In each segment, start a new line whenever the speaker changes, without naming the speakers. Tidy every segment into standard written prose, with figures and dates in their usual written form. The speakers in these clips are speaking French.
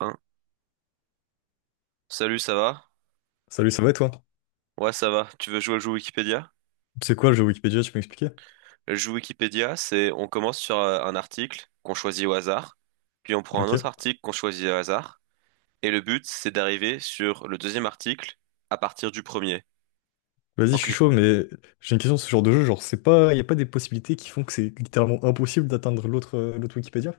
Hein. Salut, ça va?
Salut, ça va et toi?
Ouais, ça va. Tu veux jouer au jeu Wikipédia?
C'est quoi le jeu Wikipédia, tu peux m'expliquer?
Le jeu Wikipédia, c'est on commence sur un article qu'on choisit au hasard, puis on prend un
Ok.
autre article qu'on choisit au hasard, et le but, c'est d'arriver sur le deuxième article à partir du premier.
Vas-y, je
En
suis
clic-
chaud, mais j'ai une question sur ce genre de jeu. Genre, c'est pas, y a pas des possibilités qui font que c'est littéralement impossible d'atteindre l'autre l'autre Wikipédia?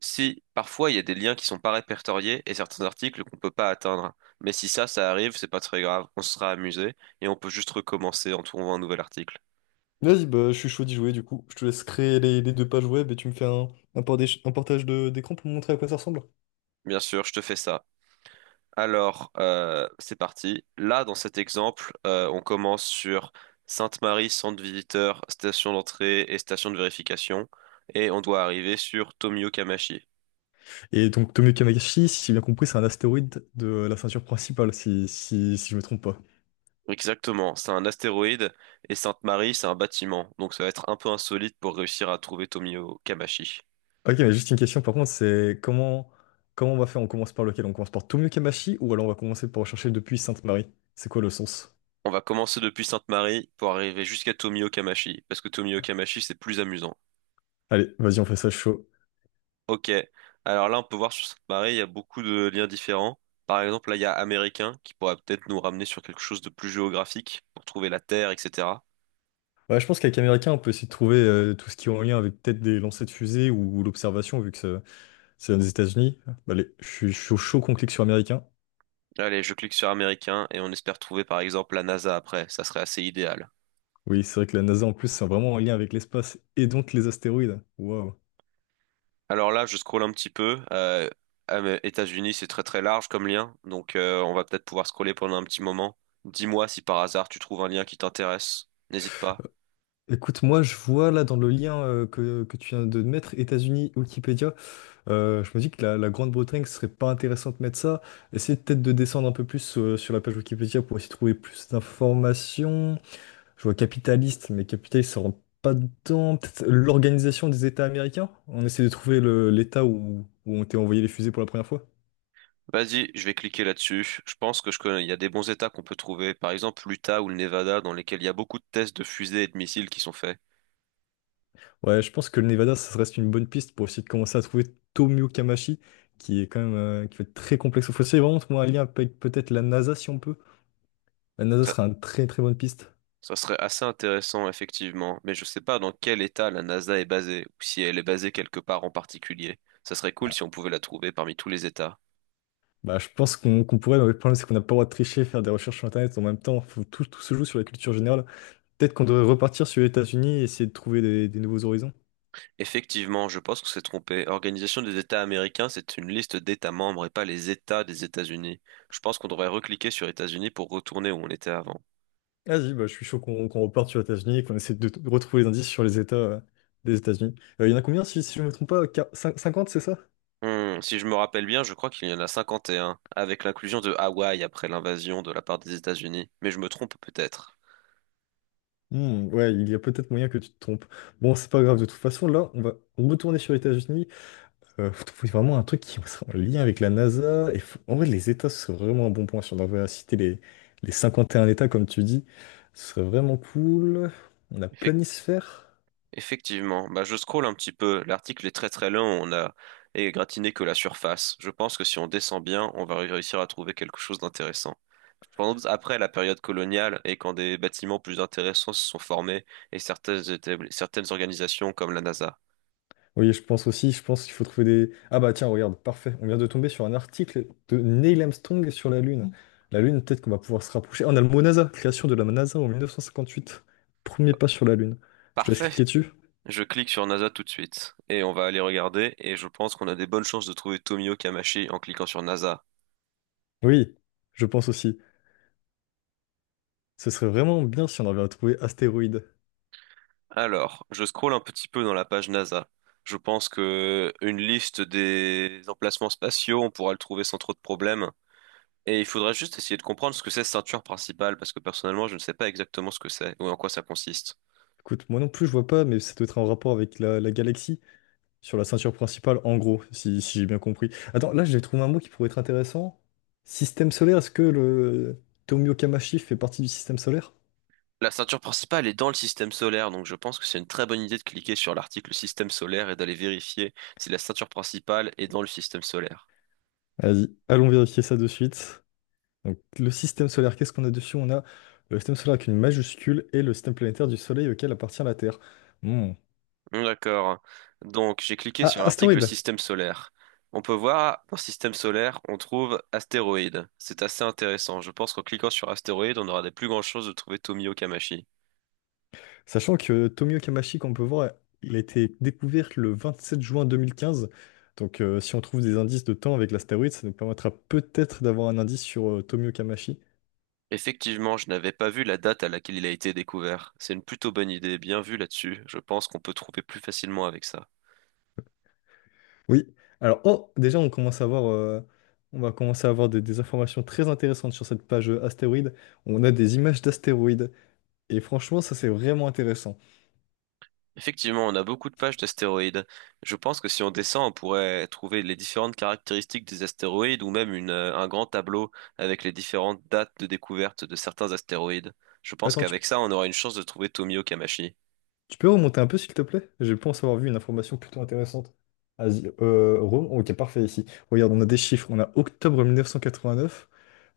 Si parfois il y a des liens qui sont pas répertoriés et certains articles qu'on peut pas atteindre, mais si ça, ça arrive, c'est pas très grave, on sera amusé et on peut juste recommencer en trouvant un nouvel article.
Vas-y, bah, je suis chaud d'y jouer du coup. Je te laisse créer les deux pages web et tu me fais un portage- un portage de- d'écran pour me montrer à quoi ça ressemble.
Bien sûr, je te fais ça. Alors, c'est parti. Là, dans cet exemple, on commence sur Sainte-Marie, centre visiteur, station d'entrée et station de vérification, et on doit arriver sur Tomio Kamachi.
Et donc, Tomio Kamakashi, si j'ai bien compris, c'est un astéroïde de la ceinture principale, si je me trompe pas.
Exactement, c'est un astéroïde, et Sainte-Marie, c'est un bâtiment, donc ça va être un peu insolite pour réussir à trouver Tomio Kamachi.
Ok, mais juste une question par contre, c'est comment on va faire? On commence par lequel? On commence par Tomio Kamashi ou alors on va commencer par chercher depuis Sainte-Marie? C'est quoi le sens?
On va commencer depuis Sainte-Marie pour arriver jusqu'à Tomio Kamachi, parce que Tomio Kamachi, c'est plus amusant.
Allez, vas-y, on fait ça chaud.
Ok. Alors là, on peut voir sur cette marée, il y a beaucoup de liens différents. Par exemple, là, il y a américain qui pourrait peut-être nous ramener sur quelque chose de plus géographique pour trouver la Terre, etc.
Ouais, je pense qu'avec Américain, on peut essayer de trouver tout ce qui est en lien avec peut-être des lancers de fusées ou l'observation, vu que ça- c'est aux États-Unis. Bah, allez, je suis chaud, chaud qu'on clique sur Américain.
Allez, je clique sur américain et on espère trouver par exemple la NASA après. Ça serait assez idéal.
Oui, c'est vrai que la NASA, en plus, c'est vraiment en lien avec l'espace et donc les astéroïdes. Waouh.
Alors là, je scrolle un petit peu. États-Unis, c'est très très large comme lien, donc on va peut-être pouvoir scroller pendant un petit moment. Dis-moi si par hasard tu trouves un lien qui t'intéresse. N'hésite pas.
Écoute, moi, je vois là dans le lien que tu viens de mettre, États-Unis, Wikipédia, je me dis que la Grande-Bretagne, ce serait pas intéressant de mettre ça. Essayez peut-être de descendre un peu plus sur la page Wikipédia pour essayer de trouver plus d'informations. Je vois capitaliste, mais capitaliste, ça rentre pas dedans. Peut-être l'organisation des États américains? On essaie de trouver le- l'État où ont été envoyés les fusées pour la première fois.
Vas-y, je vais cliquer là-dessus. Je pense que je connais, il y a des bons états qu'on peut trouver. Par exemple, l'Utah ou le Nevada, dans lesquels il y a beaucoup de tests de fusées et de missiles qui sont faits.
Ouais, je pense que le Nevada, ça reste une bonne piste pour essayer de commencer à trouver Tomio Kamachi, qui est quand même qui va être très complexe. Il faut essayer vraiment de trouver un lien avec peut-être la NASA si on peut. La NASA
Ça,
sera une très très bonne piste.
ça serait assez intéressant, effectivement. Mais je sais pas dans quel état la NASA est basée, ou si elle est basée quelque part en particulier. Ça serait cool si on pouvait la trouver parmi tous les états.
Bah, je pense qu'on pourrait, mais le problème c'est qu'on n'a pas le droit de tricher, faire des recherches sur Internet en même temps. Faut, tout se joue sur la culture générale. Peut-être qu'on devrait repartir sur les États-Unis et essayer de trouver des nouveaux horizons.
Effectivement, je pense qu'on s'est trompé. Organisation des États américains, c'est une liste d'États membres et pas les États des États-Unis. Je pense qu'on devrait recliquer sur États-Unis pour retourner où on était avant.
Vas-y, bah, je suis chaud qu'on reparte sur les États-Unis qu'on essaie de retrouver les indices sur les États des États-Unis. Il y en a combien, si je ne me trompe pas, quar- cin- 50, c'est ça?
Si je me rappelle bien, je crois qu'il y en a 51, avec l'inclusion de Hawaï après l'invasion de la part des États-Unis. Mais je me trompe peut-être.
Hmm, ouais, il y a peut-être moyen que tu te trompes. Bon, c'est pas grave, de toute façon, là, on va retourner sur les États-Unis. Faut trouver vraiment un truc qui soit en lien avec la NASA. Et faut- En vrai, les États, ce serait vraiment un bon point. Si on devait citer les 51 États, comme tu dis, ce serait vraiment cool. On a
Effectivement.
planisphère.
Effectivement, bah, je scrolle un petit peu. L'article est très très long, on a égratigné que la surface. Je pense que si on descend bien, on va réussir à trouver quelque chose d'intéressant. Je pense après la période coloniale et quand des bâtiments plus intéressants se sont formés et certaines organisations comme la NASA.
Oui, je pense aussi, je pense qu'il faut trouver des… Ah bah tiens, regarde, parfait. On vient de tomber sur un article de Neil Armstrong sur la Lune. La Lune, peut-être qu'on va pouvoir se rapprocher. Ah, on a le mot NASA, création de la NASA en 1958. Premier pas sur la Lune. Je te laisse
Parfait.
cliquer dessus.
Je clique sur NASA tout de suite et on va aller regarder et je pense qu'on a des bonnes chances de trouver Tomio Kamashi en cliquant sur NASA.
Oui, je pense aussi. Ce serait vraiment bien si on avait à trouver astéroïde.
Alors, je scrolle un petit peu dans la page NASA. Je pense que une liste des emplacements spatiaux, on pourra le trouver sans trop de problèmes. Et il faudra juste essayer de comprendre ce que c'est ceinture principale, parce que personnellement, je ne sais pas exactement ce que c'est ou en quoi ça consiste.
Écoute, moi non plus, je vois pas, mais ça doit être en rapport avec la galaxie, sur la ceinture principale, en gros, si j'ai bien compris. Attends, là, j'ai trouvé un mot qui pourrait être intéressant. Système solaire, est-ce que le Tomio Kamashi fait partie du système solaire?
La ceinture principale est dans le système solaire, donc je pense que c'est une très bonne idée de cliquer sur l'article système solaire et d'aller vérifier si la ceinture principale est dans le système solaire.
Vas-y, allons vérifier ça de suite. Donc, le système solaire, qu'est-ce qu'on a dessus? On a le système solaire avec une majuscule et le système planétaire du Soleil auquel appartient la Terre. Hmm.
D'accord. Donc, j'ai cliqué
Ah,
sur l'article
astéroïde!
système solaire. On peut voir, dans système solaire, on trouve astéroïdes. C'est assez intéressant. Je pense qu'en cliquant sur astéroïdes, on aura des plus grandes chances de trouver Tomio Kamashi.
Sachant que Tomio Kamachi, qu'on peut voir, il a été découvert le 27 juin 2015. Donc, si on trouve des indices de temps avec l'astéroïde, ça nous permettra peut-être d'avoir un indice sur Tomio Kamachi.
Effectivement, je n'avais pas vu la date à laquelle il a été découvert. C'est une plutôt bonne idée, bien vu là-dessus. Je pense qu'on peut trouver plus facilement avec ça.
Oui. Alors, oh, déjà, on commence à avoir, on va commencer à avoir des informations très intéressantes sur cette page astéroïde. On a des images d'astéroïdes. Et franchement, ça c'est vraiment intéressant.
Effectivement, on a beaucoup de pages d'astéroïdes. Je pense que si on descend, on pourrait trouver les différentes caractéristiques des astéroïdes ou même un grand tableau avec les différentes dates de découverte de certains astéroïdes. Je pense
Attends,
qu'avec ça, on aura une chance de trouver Tomio Kamachi.
tu peux remonter un peu s'il te plaît? Je pense avoir vu une information plutôt intéressante. Asie- Rome, ok, parfait ici. Regarde, on a des chiffres. On a octobre 1989,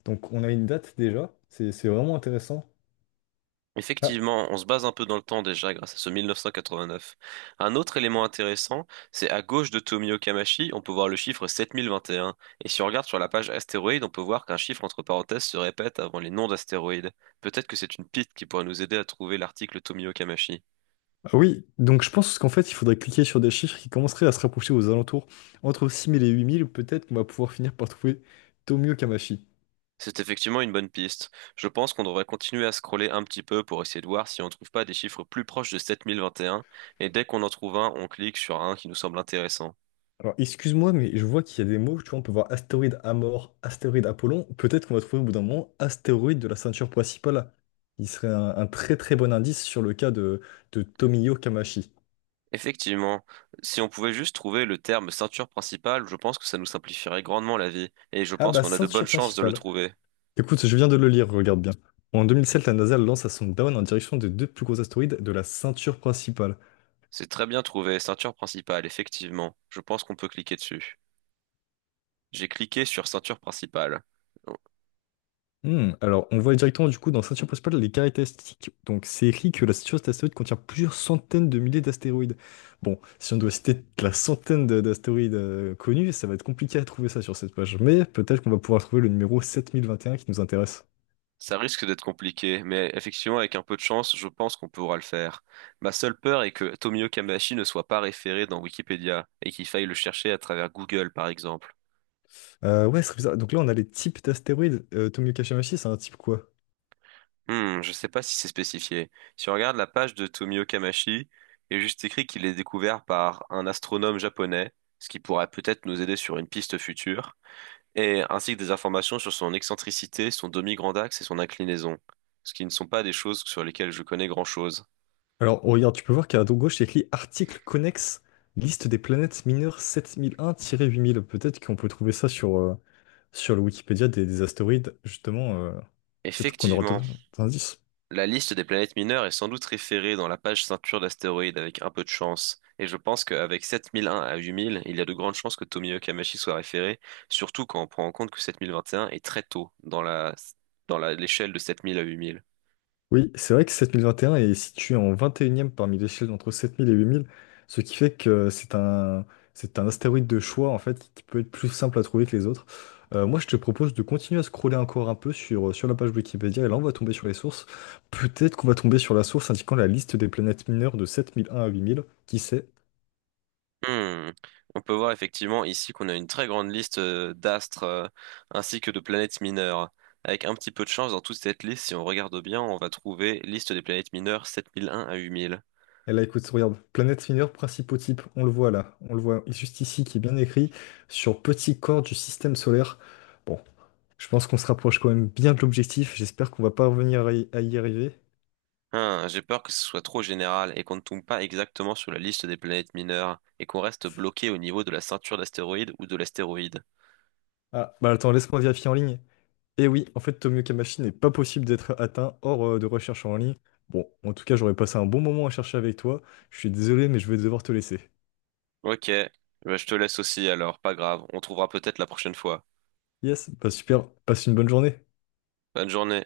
donc on a une date déjà. C'est vraiment intéressant. Ah,
Effectivement, on se base un peu dans le temps déjà grâce à ce 1989. Un autre élément intéressant, c'est à gauche de Tomio Kamashi, on peut voir le chiffre 7021. Et un. Et si on regarde sur la page astéroïde, on peut voir qu'un chiffre entre parenthèses se répète avant les noms d'astéroïdes. Peut-être que c'est une piste qui pourrait nous aider à trouver l'article Tomio Kamashi.
ah oui, donc je pense qu'en fait, il faudrait cliquer sur des chiffres qui commenceraient à se rapprocher aux alentours. Entre 6000 et 8000, peut-être qu'on va pouvoir finir par trouver Tomio Kamashi.
C'est effectivement une bonne piste. Je pense qu'on devrait continuer à scroller un petit peu pour essayer de voir si on ne trouve pas des chiffres plus proches de 7021, et un, et dès qu'on en trouve un, on clique sur un qui nous semble intéressant.
Alors, excuse-moi, mais je vois qu'il y a des mots, tu vois, on peut voir astéroïde Amor, astéroïde Apollon. Peut-être qu'on va trouver au bout d'un moment astéroïde de la ceinture principale. Il serait un très très bon indice sur le cas de Tomio Kamashi.
Effectivement, si on pouvait juste trouver le terme ceinture principale, je pense que ça nous simplifierait grandement la vie, et je
Ah
pense
bah,
qu'on a de bonnes
ceinture
chances de le
principale.
trouver.
Écoute, je viens de le lire, regarde bien. En 2007, la NASA lance sa sonde Dawn en direction des deux plus gros astéroïdes de la ceinture principale.
C'est très bien trouvé, ceinture principale, effectivement. Je pense qu'on peut cliquer dessus. J'ai cliqué sur ceinture principale.
Hmm, alors, on voit directement du coup dans la ceinture principale les caractéristiques. Donc, c'est écrit que la ceinture d'astéroïdes contient plusieurs centaines de milliers d'astéroïdes. Bon, si on doit citer la centaine de- d'astéroïdes connus, ça va être compliqué à trouver ça sur cette page. Mais peut-être qu'on va pouvoir trouver le numéro 7021 qui nous intéresse.
Ça risque d'être compliqué, mais effectivement, avec un peu de chance, je pense qu'on pourra le faire. Ma seule peur est que Tomio Kamashi ne soit pas référé dans Wikipédia et qu'il faille le chercher à travers Google, par exemple.
Ouais, ce serait bizarre. Donc là, on a les types d'astéroïdes. Tomio Kashimaki, c'est un type quoi?
Je sais pas si c'est spécifié. Si on regarde la page de Tomio Kamashi, il est juste écrit qu'il est découvert par un astronome japonais, ce qui pourrait peut-être nous aider sur une piste future, et ainsi que des informations sur son excentricité, son demi-grand axe et son inclinaison, ce qui ne sont pas des choses sur lesquelles je connais grand-chose.
Alors, oh, regarde, tu peux voir qu'à droite gauche, c'est écrit article connexe, liste des planètes mineures 7001-8000. Peut-être qu'on peut trouver ça sur, sur le Wikipédia des astéroïdes, justement, peut-être qu'on aura
Effectivement.
d'autres indices.
La liste des planètes mineures est sans doute référée dans la page ceinture d'astéroïdes avec un peu de chance, et je pense qu'avec 7001 à 8000, il y a de grandes chances que Tomie Kamachi soit référé, surtout quand on prend en compte que 7021 est très tôt dans l'échelle de 7000 à 8000.
Oui, c'est vrai que 7021 est situé en 21e parmi l'échelle entre 7000 et 8000, ce qui fait que c'est c'est un astéroïde de choix, en fait, qui peut être plus simple à trouver que les autres. Moi, je te propose de continuer à scroller encore un peu sur la page Wikipédia, et là, on va tomber sur les sources. Peut-être qu'on va tomber sur la source indiquant la liste des planètes mineures de 7001 à 8000, qui sait?
Hmm. On peut voir effectivement ici qu'on a une très grande liste d'astres ainsi que de planètes mineures. Avec un petit peu de chance, dans toute cette liste, si on regarde bien, on va trouver liste des planètes mineures 7001 à 8000.
Et là, écoute, regarde, Planète Finir, principaux types, on le voit là, on le voit juste ici qui est bien écrit sur petit corps du système solaire. Bon, je pense qu'on se rapproche quand même bien de l'objectif, j'espère qu'on va pas revenir à y arriver.
Hein, j'ai peur que ce soit trop général et qu'on ne tombe pas exactement sur la liste des planètes mineures et qu'on reste bloqué au niveau de la ceinture d'astéroïdes ou de l'astéroïde.
Ah, bah attends, laisse-moi vérifier en ligne. Et oui, en fait, Tomioka Machine n'est pas possible d'être atteint hors de recherche en ligne. Bon, en tout cas, j'aurais passé un bon moment à chercher avec toi. Je suis désolé, mais je vais devoir te laisser.
Ok, bah, je te laisse aussi alors, pas grave, on trouvera peut-être la prochaine fois.
Yes, bah super, passe une bonne journée.
Bonne journée.